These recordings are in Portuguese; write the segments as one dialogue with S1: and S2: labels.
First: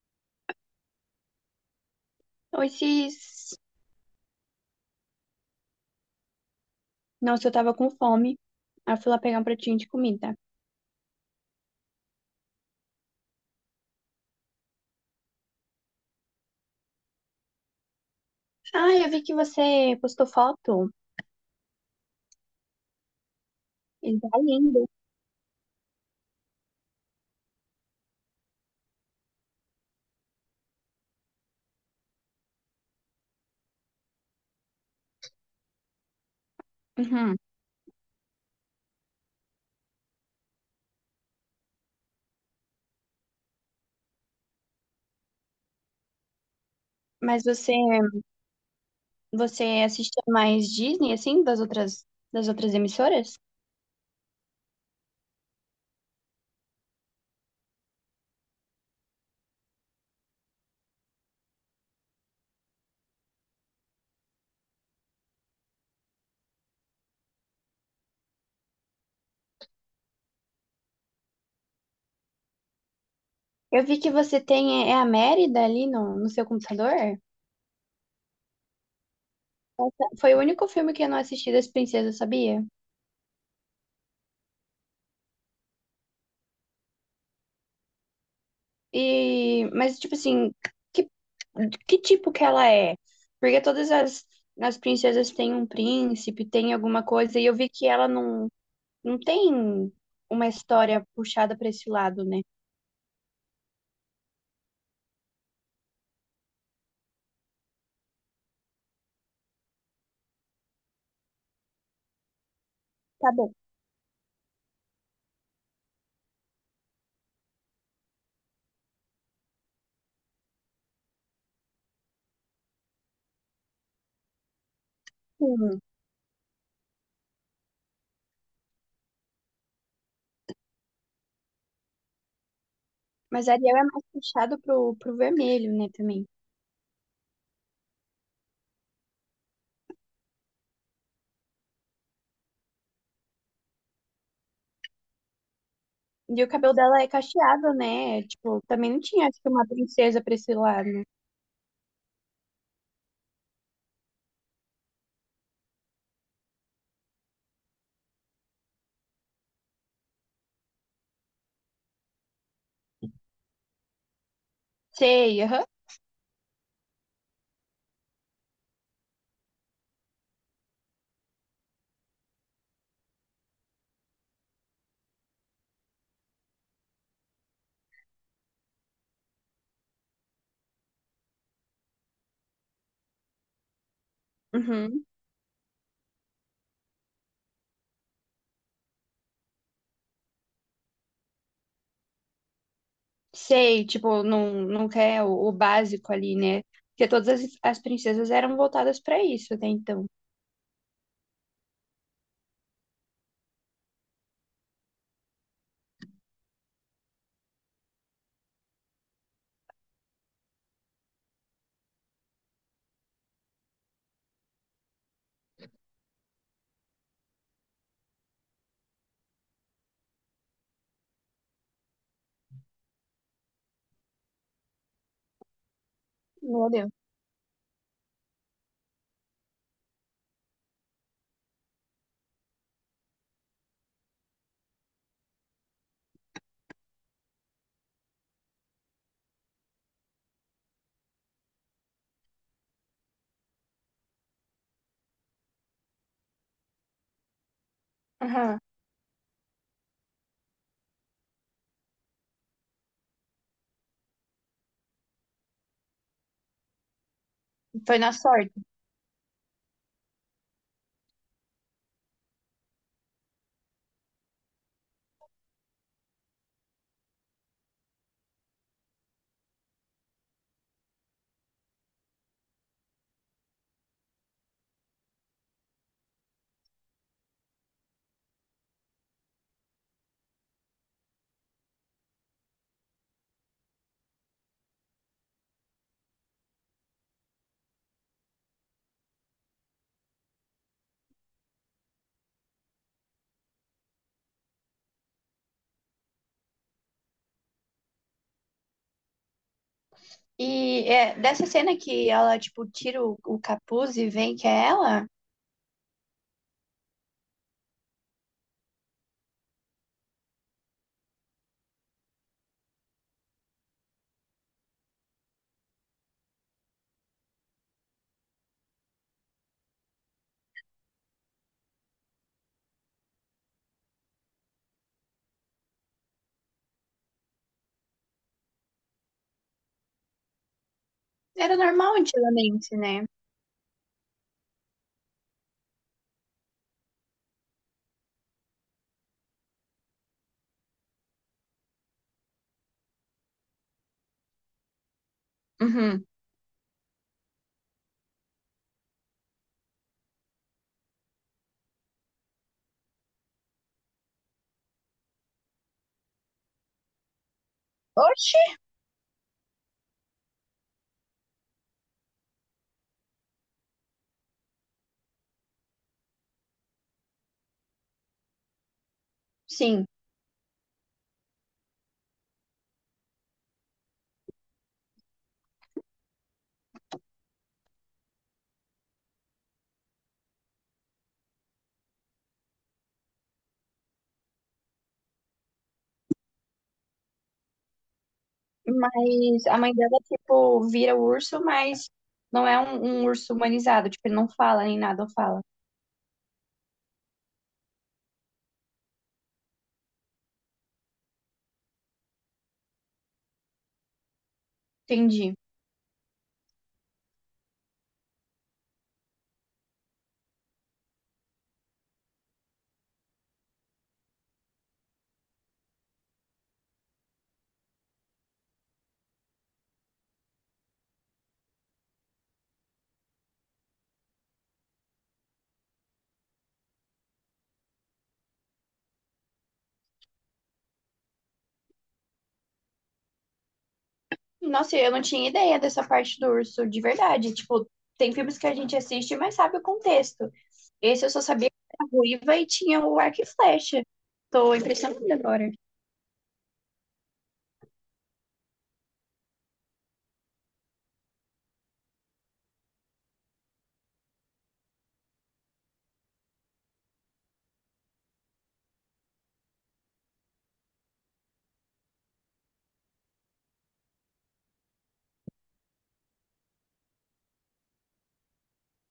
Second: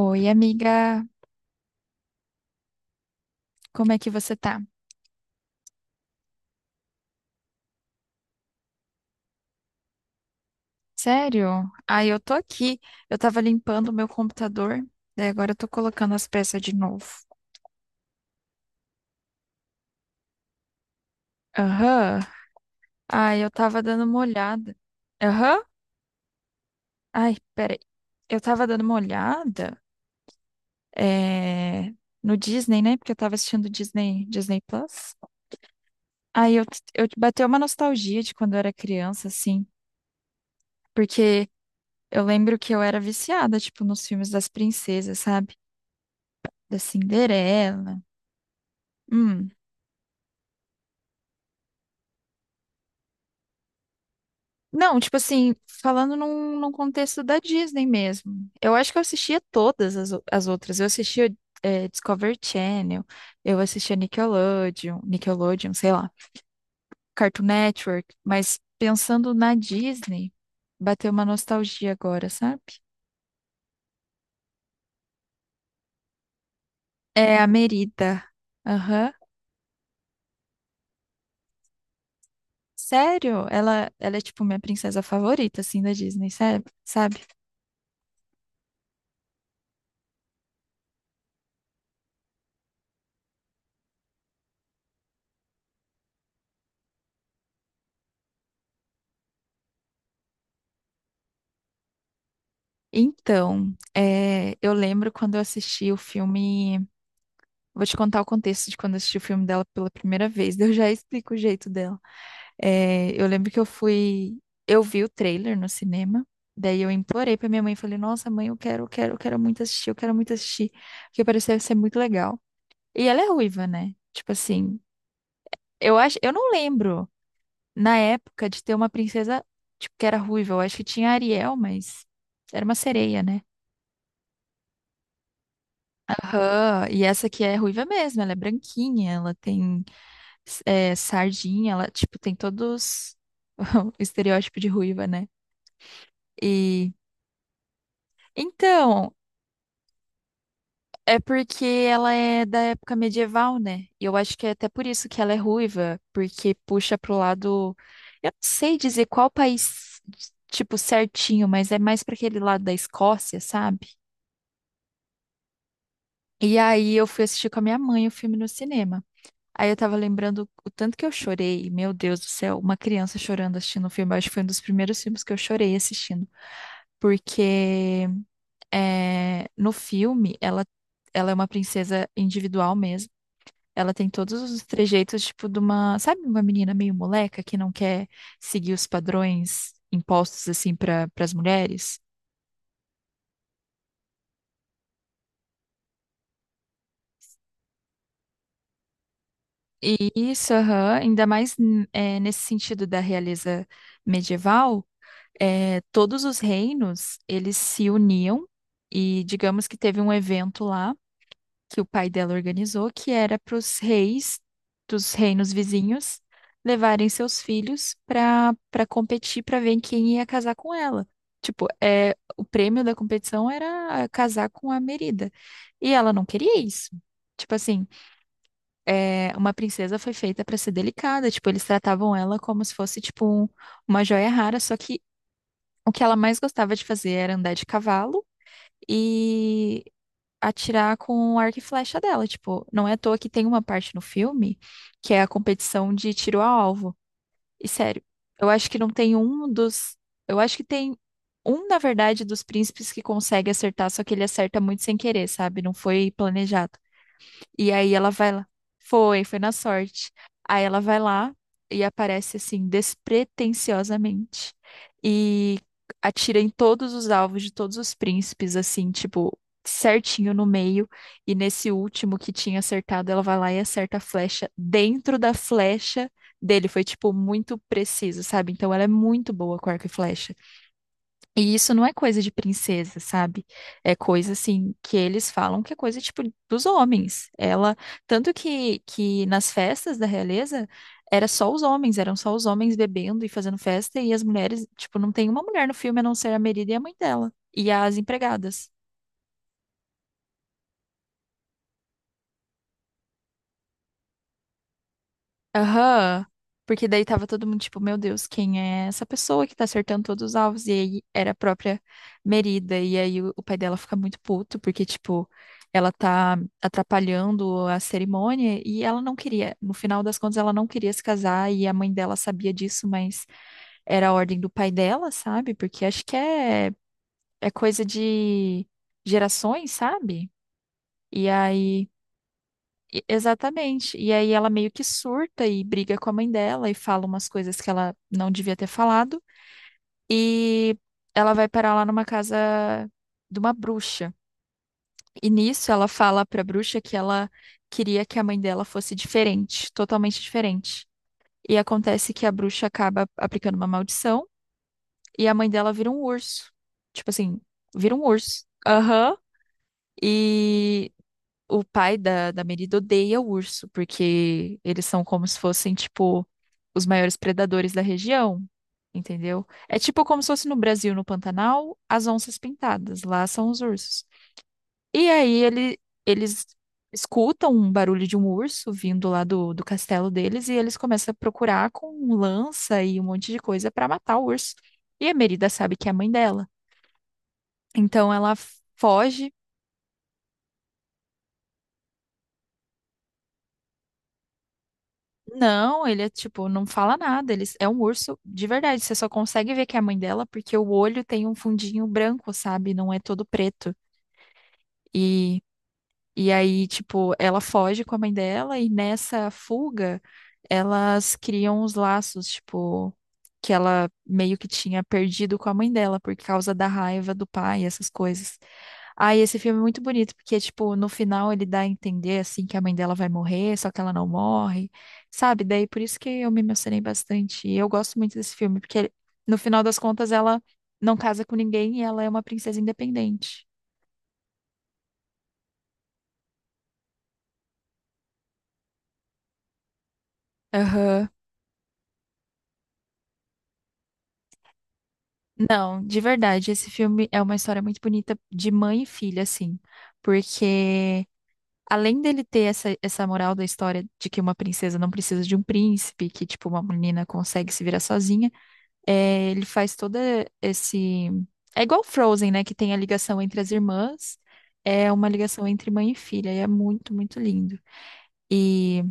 S1: Oi, amiga,
S2: Então, esses...
S1: como é que você tá?
S2: Nossa, eu tava com fome. Aí eu fui lá pegar um pratinho de comida.
S1: Sério? Ah, eu tô aqui. Eu tava limpando o meu computador, daí agora eu tô colocando as peças de novo.
S2: Ah, eu vi que você postou foto.
S1: Aham. Ah, eu tava dando uma
S2: Ele tá
S1: olhada.
S2: lindo.
S1: Aham. Ai, peraí. Eu tava dando uma olhada é, no Disney, né? Porque eu tava assistindo Disney, Disney Plus. Aí eu, eu
S2: Uhum.
S1: bateu uma nostalgia de quando eu era criança, assim. Porque eu lembro que eu era viciada, tipo, nos filmes das princesas, sabe? Da
S2: Mas você,
S1: Cinderela. Hum.
S2: você assistia mais Disney, assim, das outras emissoras?
S1: Não, tipo assim, falando num contexto da Disney mesmo. Eu acho que eu assistia todas as outras. Eu assistia Discovery Channel, eu assistia Nickelodeon, sei lá, Cartoon Network, mas pensando na Disney, bateu uma nostalgia agora, sabe?
S2: Eu vi que você tem é a Mérida ali no seu computador.
S1: É a Merida. Aham.
S2: Essa- Foi o único filme que eu não assisti das princesas, sabia?
S1: Sério, ela é tipo minha princesa favorita, assim, da Disney, sabe? Sabe?
S2: E, mas, tipo assim, que, que tipo que ela é? Porque todas as princesas têm um príncipe, têm alguma coisa, e eu vi que ela não tem uma história puxada pra esse lado, né?
S1: Então, eu lembro quando eu assisti o filme. Vou te contar o contexto de quando eu assisti o filme dela pela primeira vez. Eu já explico o jeito dela. É, eu
S2: Tá
S1: lembro
S2: bom.
S1: que eu fui. Eu vi o trailer no cinema. Daí eu implorei pra minha mãe. Falei, nossa, mãe, eu quero muito assistir, eu quero muito assistir. Porque parecia ser muito legal. E ela é ruiva, né? Tipo assim,
S2: Sim.
S1: eu acho. Eu não lembro na época de ter uma princesa tipo, que era ruiva. Eu acho que tinha a Ariel, mas era uma sereia, né?
S2: Mas a Ariel é mais puxada pro vermelho, né, também.
S1: Aham. E essa aqui é ruiva mesmo, ela é branquinha, ela tem sardinha, ela, tipo, tem todos o estereótipo de ruiva, né?
S2: E o cabelo
S1: E
S2: dela é cacheado, né? Tipo, também não
S1: então,
S2: tinha, acho que uma princesa pra esse lado.
S1: é porque ela é da época medieval, né? E eu acho que é até por isso que ela é ruiva, porque puxa pro lado, eu não sei dizer qual país, tipo, certinho, mas é mais para aquele lado da Escócia, sabe?
S2: Sei, aham.
S1: E aí eu fui assistir com a minha mãe o filme no cinema. Aí eu tava lembrando o tanto que eu chorei, meu Deus do céu, uma criança chorando assistindo o filme, eu acho que foi um dos primeiros filmes que eu chorei assistindo. Porque no filme ela é uma princesa individual mesmo. Ela tem todos os
S2: Uhum.
S1: trejeitos, tipo, de uma, sabe, uma menina meio moleca que não quer seguir os padrões impostos, assim, para as mulheres?
S2: Sei, tipo, não, não quer o básico ali, né? Porque todas as princesas eram voltadas pra isso até então.
S1: E isso, aham, ainda mais nesse sentido da realeza medieval, é, todos os reinos, eles se uniam e digamos que teve um evento lá que o pai dela organizou, que era para os reis dos reinos vizinhos levarem seus filhos para competir para ver quem ia casar com ela. Tipo, o prêmio da competição era casar com a Merida. E ela não queria
S2: Meu
S1: isso.
S2: Deus.
S1: Tipo assim, uma princesa foi feita para ser delicada. Tipo, eles tratavam ela como se fosse, tipo, uma joia rara. Só que o que ela mais gostava de fazer era andar de cavalo e atirar com o arco e flecha dela. Tipo, não é à toa que tem uma parte no filme que é a competição de tiro a alvo. E sério, eu
S2: Aham.
S1: acho que não tem um dos. Eu acho que tem um, na verdade, dos príncipes que consegue acertar, só que ele acerta muito sem querer, sabe? Não foi planejado. E aí
S2: Foi
S1: ela
S2: na
S1: vai lá.
S2: sorte.
S1: Foi na sorte. Aí ela vai lá e aparece assim, despretensiosamente. E atira em todos os alvos de todos os príncipes, assim, tipo, certinho no meio. E nesse último que tinha acertado, ela vai lá e acerta a flecha dentro da flecha dele. Foi, tipo, muito preciso, sabe? Então ela é muito boa com arco e flecha. E isso não é coisa de princesa, sabe? É coisa assim que eles falam que é coisa tipo dos homens. Ela, tanto que nas festas da realeza era só os homens, eram só os homens bebendo e fazendo festa e as mulheres, tipo, não tem uma mulher no filme a não ser a Merida e a mãe dela e as empregadas.
S2: E é, dessa cena que ela, tipo, tira o capuz e vem que é ela.
S1: Aham. Porque daí tava todo mundo tipo, meu Deus, quem é essa pessoa que tá acertando todos os alvos? E aí era a própria Merida. E aí o pai dela fica muito puto, porque, tipo, ela tá atrapalhando a cerimônia e ela não queria. No final das contas, ela não queria se casar e a mãe dela sabia disso, mas era a ordem do pai dela, sabe? Porque acho que é coisa de gerações, sabe? E
S2: Era
S1: aí.
S2: normal antigamente, né?
S1: Exatamente. E aí ela meio que surta e briga com a mãe dela e fala umas coisas que ela não devia ter falado. E ela vai parar lá numa casa de uma bruxa. E nisso ela
S2: Uhum.
S1: fala pra bruxa que ela queria que a mãe dela fosse diferente, totalmente diferente. E acontece que a bruxa acaba aplicando uma maldição e a mãe dela vira um urso. Tipo assim, vira um
S2: Oxi!
S1: urso. Aham. E o pai da Merida odeia o urso, porque eles são como se fossem, tipo, os maiores predadores da região, entendeu? É
S2: Sim,
S1: tipo como se fosse no Brasil, no Pantanal, as onças pintadas, lá são os ursos. E aí eles escutam um barulho de um urso vindo lá do castelo deles e eles começam a procurar com lança e um monte de coisa para matar o urso. E a Merida sabe que é a mãe dela. Então ela foge.
S2: mas a mãe dela, tipo, vira o urso, mas não é um urso humanizado, tipo, ele não fala nem nada, não fala.
S1: Não, ele é tipo, não fala nada. Ele é um urso de verdade. Você só consegue ver que é a mãe dela porque o olho tem um fundinho branco, sabe? Não é todo preto.
S2: Entendi.
S1: E e aí, tipo, ela foge com a mãe dela e nessa fuga elas criam os laços, tipo, que ela meio que tinha perdido com a mãe dela por causa da raiva do pai, essas coisas. Ah, e esse filme é muito bonito, porque, tipo, no final ele dá a entender, assim, que a mãe dela vai morrer, só que ela não morre, sabe? Daí por isso que eu me emocionei bastante. E eu gosto muito desse filme, porque no final das contas ela não casa com ninguém e ela é uma princesa independente.
S2: Nossa, eu não tinha ideia dessa parte do urso, de verdade. Tipo, tem filmes que a gente assiste, mas sabe o contexto. Esse
S1: Aham.
S2: eu só sabia que era ruiva e tinha o arco e flecha. Tô impressionada agora.
S1: Não, de verdade, esse filme é uma história muito bonita de mãe e filha, assim, porque além dele ter essa moral da história de que uma princesa não precisa de um príncipe, que, tipo, uma menina consegue se virar sozinha, é, ele faz todo esse... É igual Frozen, né, que tem a ligação entre as irmãs, é uma ligação entre mãe e filha, e é muito, muito lindo. E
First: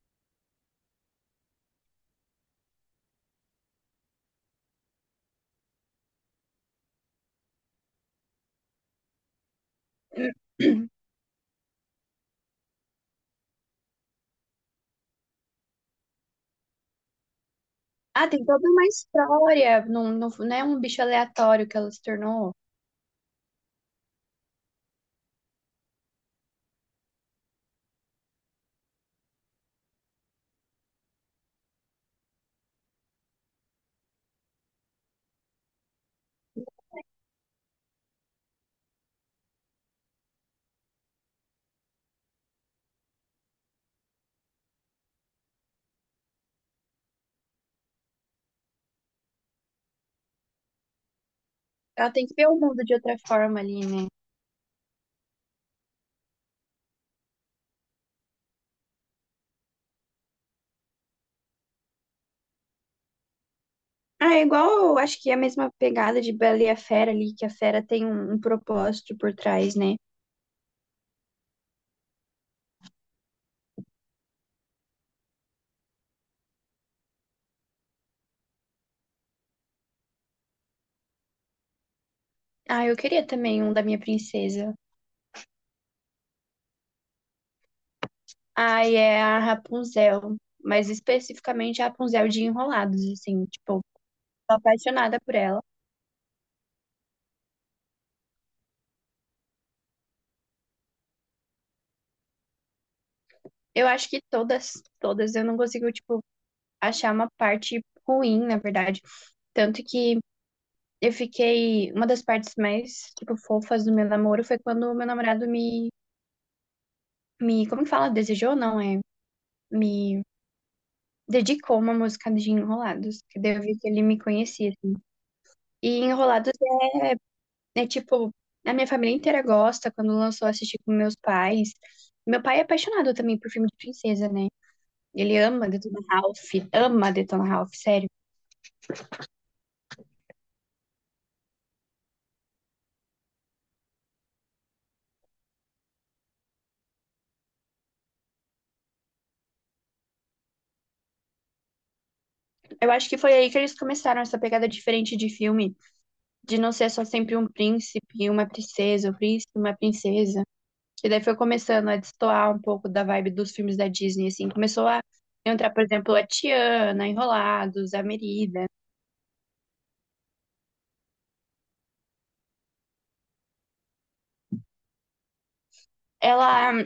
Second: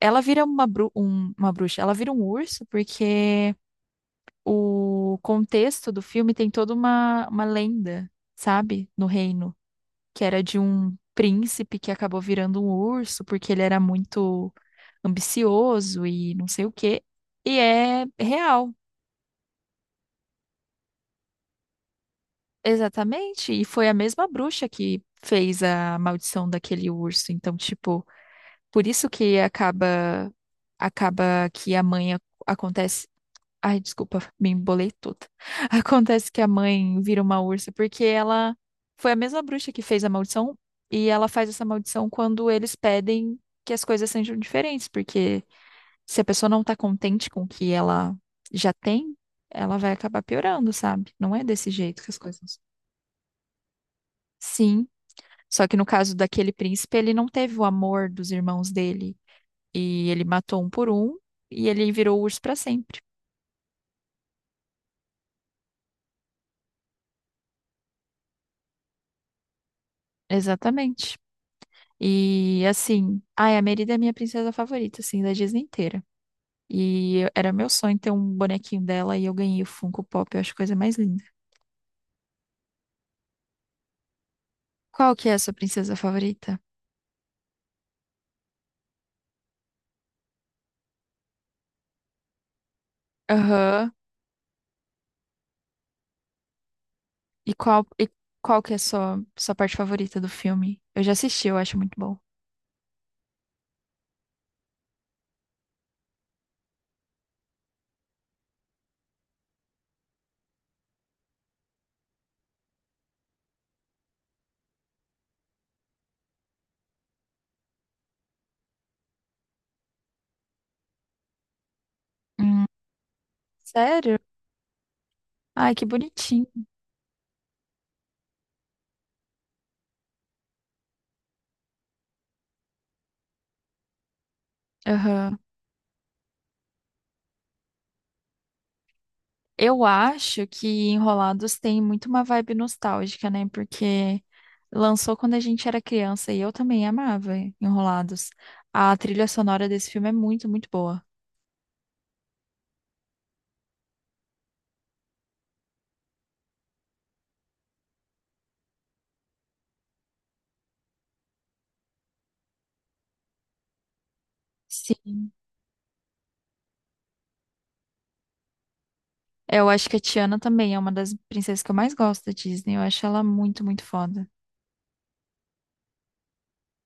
S1: ela vira uma bruxa, ela vira um urso porque o contexto do filme tem toda uma lenda, sabe? No reino, que era de um príncipe que acabou virando um urso porque ele era muito ambicioso e não sei o quê. E é
S2: Ah, tem toda
S1: real,
S2: uma história. Não é um bicho aleatório que ela se tornou.
S1: exatamente. E foi a mesma bruxa que fez a maldição daquele urso. Então, tipo, por isso que acaba que a mãe acontece. Ai, desculpa, me embolei toda. Acontece que a mãe vira uma ursa porque ela foi a mesma bruxa que fez a maldição e ela faz essa maldição quando eles pedem que as coisas sejam diferentes, porque se a pessoa não tá contente com o que ela já tem, ela vai acabar piorando, sabe? Não é desse jeito que
S2: Ela
S1: as
S2: tem que ver o
S1: coisas.
S2: mundo de outra forma ali, né?
S1: Sim, só que no caso daquele príncipe, ele não teve o amor dos irmãos dele e ele matou um por um e ele virou urso pra sempre.
S2: Ah, é igual, eu acho que é a mesma pegada de Bela e a Fera ali, que a fera tem um propósito por trás, né?
S1: Exatamente. E assim, ai, a Merida é minha princesa favorita, assim, da Disney inteira. Era meu sonho ter um bonequinho dela e eu ganhei o Funko Pop, eu acho a coisa mais linda.
S2: Ah, eu queria também um da minha princesa.
S1: Qual que é a sua princesa favorita?
S2: Ai, é a Rapunzel, mas especificamente a Rapunzel de Enrolados, assim, tipo,
S1: Aham.
S2: tô apaixonada por ela.
S1: E qual que é a sua parte favorita do filme? Eu já assisti, eu acho muito bom.
S2: Eu acho que todas, eu não consigo, tipo, achar uma parte ruim, na verdade. Tanto que eu fiquei, uma das partes mais, tipo, fofas do meu namoro foi quando o meu namorado me, como que fala? Desejou, não, é? Me dedicou uma música de
S1: Hum,
S2: Enrolados, que daí eu vi que ele me
S1: sério?
S2: conhecia, assim.
S1: Ai, que
S2: E
S1: bonitinho.
S2: Enrolados é tipo, a minha família inteira gosta, quando lançou eu assisti com meus pais. Meu pai é apaixonado também por filme de princesa, né? Ele
S1: Aham.
S2: ama Detona Ralph, sério.
S1: Eu acho que Enrolados tem muito uma vibe nostálgica, né? Porque lançou quando a gente era criança e eu também amava Enrolados. A trilha sonora desse filme é muito, muito boa.
S2: Eu acho que foi aí que eles começaram essa pegada diferente de filme, de não ser só sempre um príncipe e uma princesa, um príncipe e uma princesa. E daí foi começando a destoar um pouco da vibe dos filmes da Disney, assim. Começou a
S1: Sim.
S2: entrar, por exemplo, a Tiana, Enrolados, a Merida.
S1: Eu acho que a Tiana também é uma das princesas que eu mais gosto da Disney. Eu acho ela muito, muito foda.
S2: Ela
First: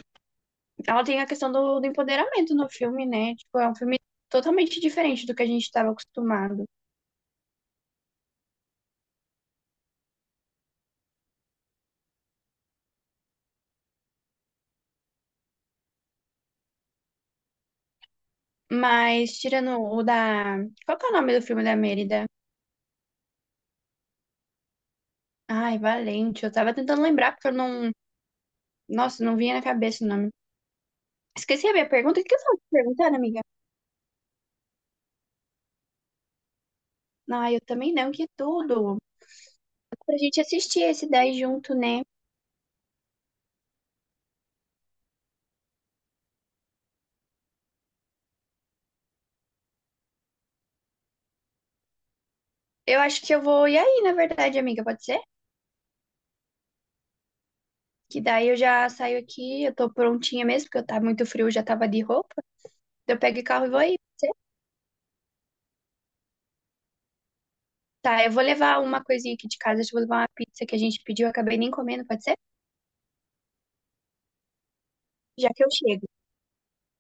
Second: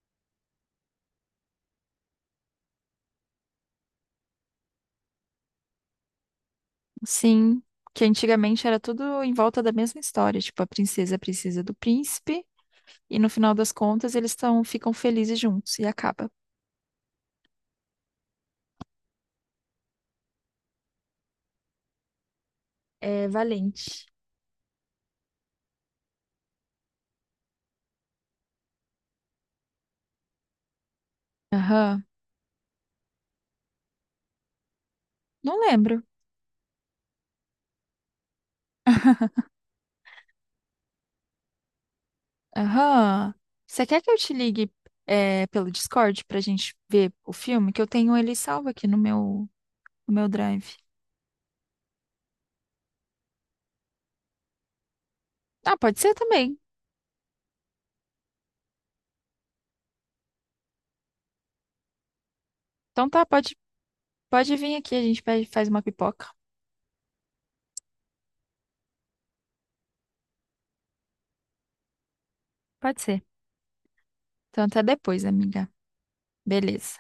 S2: Ela tem a questão do, do empoderamento no filme, né? Tipo, é um filme totalmente diferente do que a gente estava acostumado.
S1: Sim, que antigamente era tudo em volta da mesma história, tipo, a princesa precisa do príncipe e no final das contas eles tão, ficam felizes juntos e acaba.
S2: Mas tirando o da. Qual que é o nome do filme da Mérida?
S1: É valente.
S2: Ai, Valente. Eu tava tentando lembrar, porque eu não. Nossa, não vinha na cabeça o nome. Esqueci a minha
S1: Aham.
S2: pergunta. O que eu tava te perguntando, amiga?
S1: Não lembro.
S2: Ah, eu também não, que tudo. Pra gente assistir esse daí junto, né?
S1: Aham. Você quer que eu te ligue pelo Discord pra gente ver o filme? Que eu tenho ele salvo aqui no meu, no meu Drive.
S2: Eu acho que eu vou ir aí, na verdade, amiga, pode ser?
S1: Ah, pode ser também.
S2: Que daí eu já saio aqui, eu tô prontinha mesmo, porque eu tá muito frio, eu já tava de roupa.
S1: Então
S2: Eu
S1: tá,
S2: pego o
S1: pode,
S2: carro e vou aí.
S1: pode vir aqui, a gente pede- faz uma pipoca.
S2: Tá, eu vou levar uma coisinha aqui de casa, acho que eu vou levar uma pizza que a gente pediu, eu acabei nem comendo, pode ser?
S1: Pode ser. Então até depois,
S2: Já que
S1: amiga.
S2: eu chego.
S1: Beleza.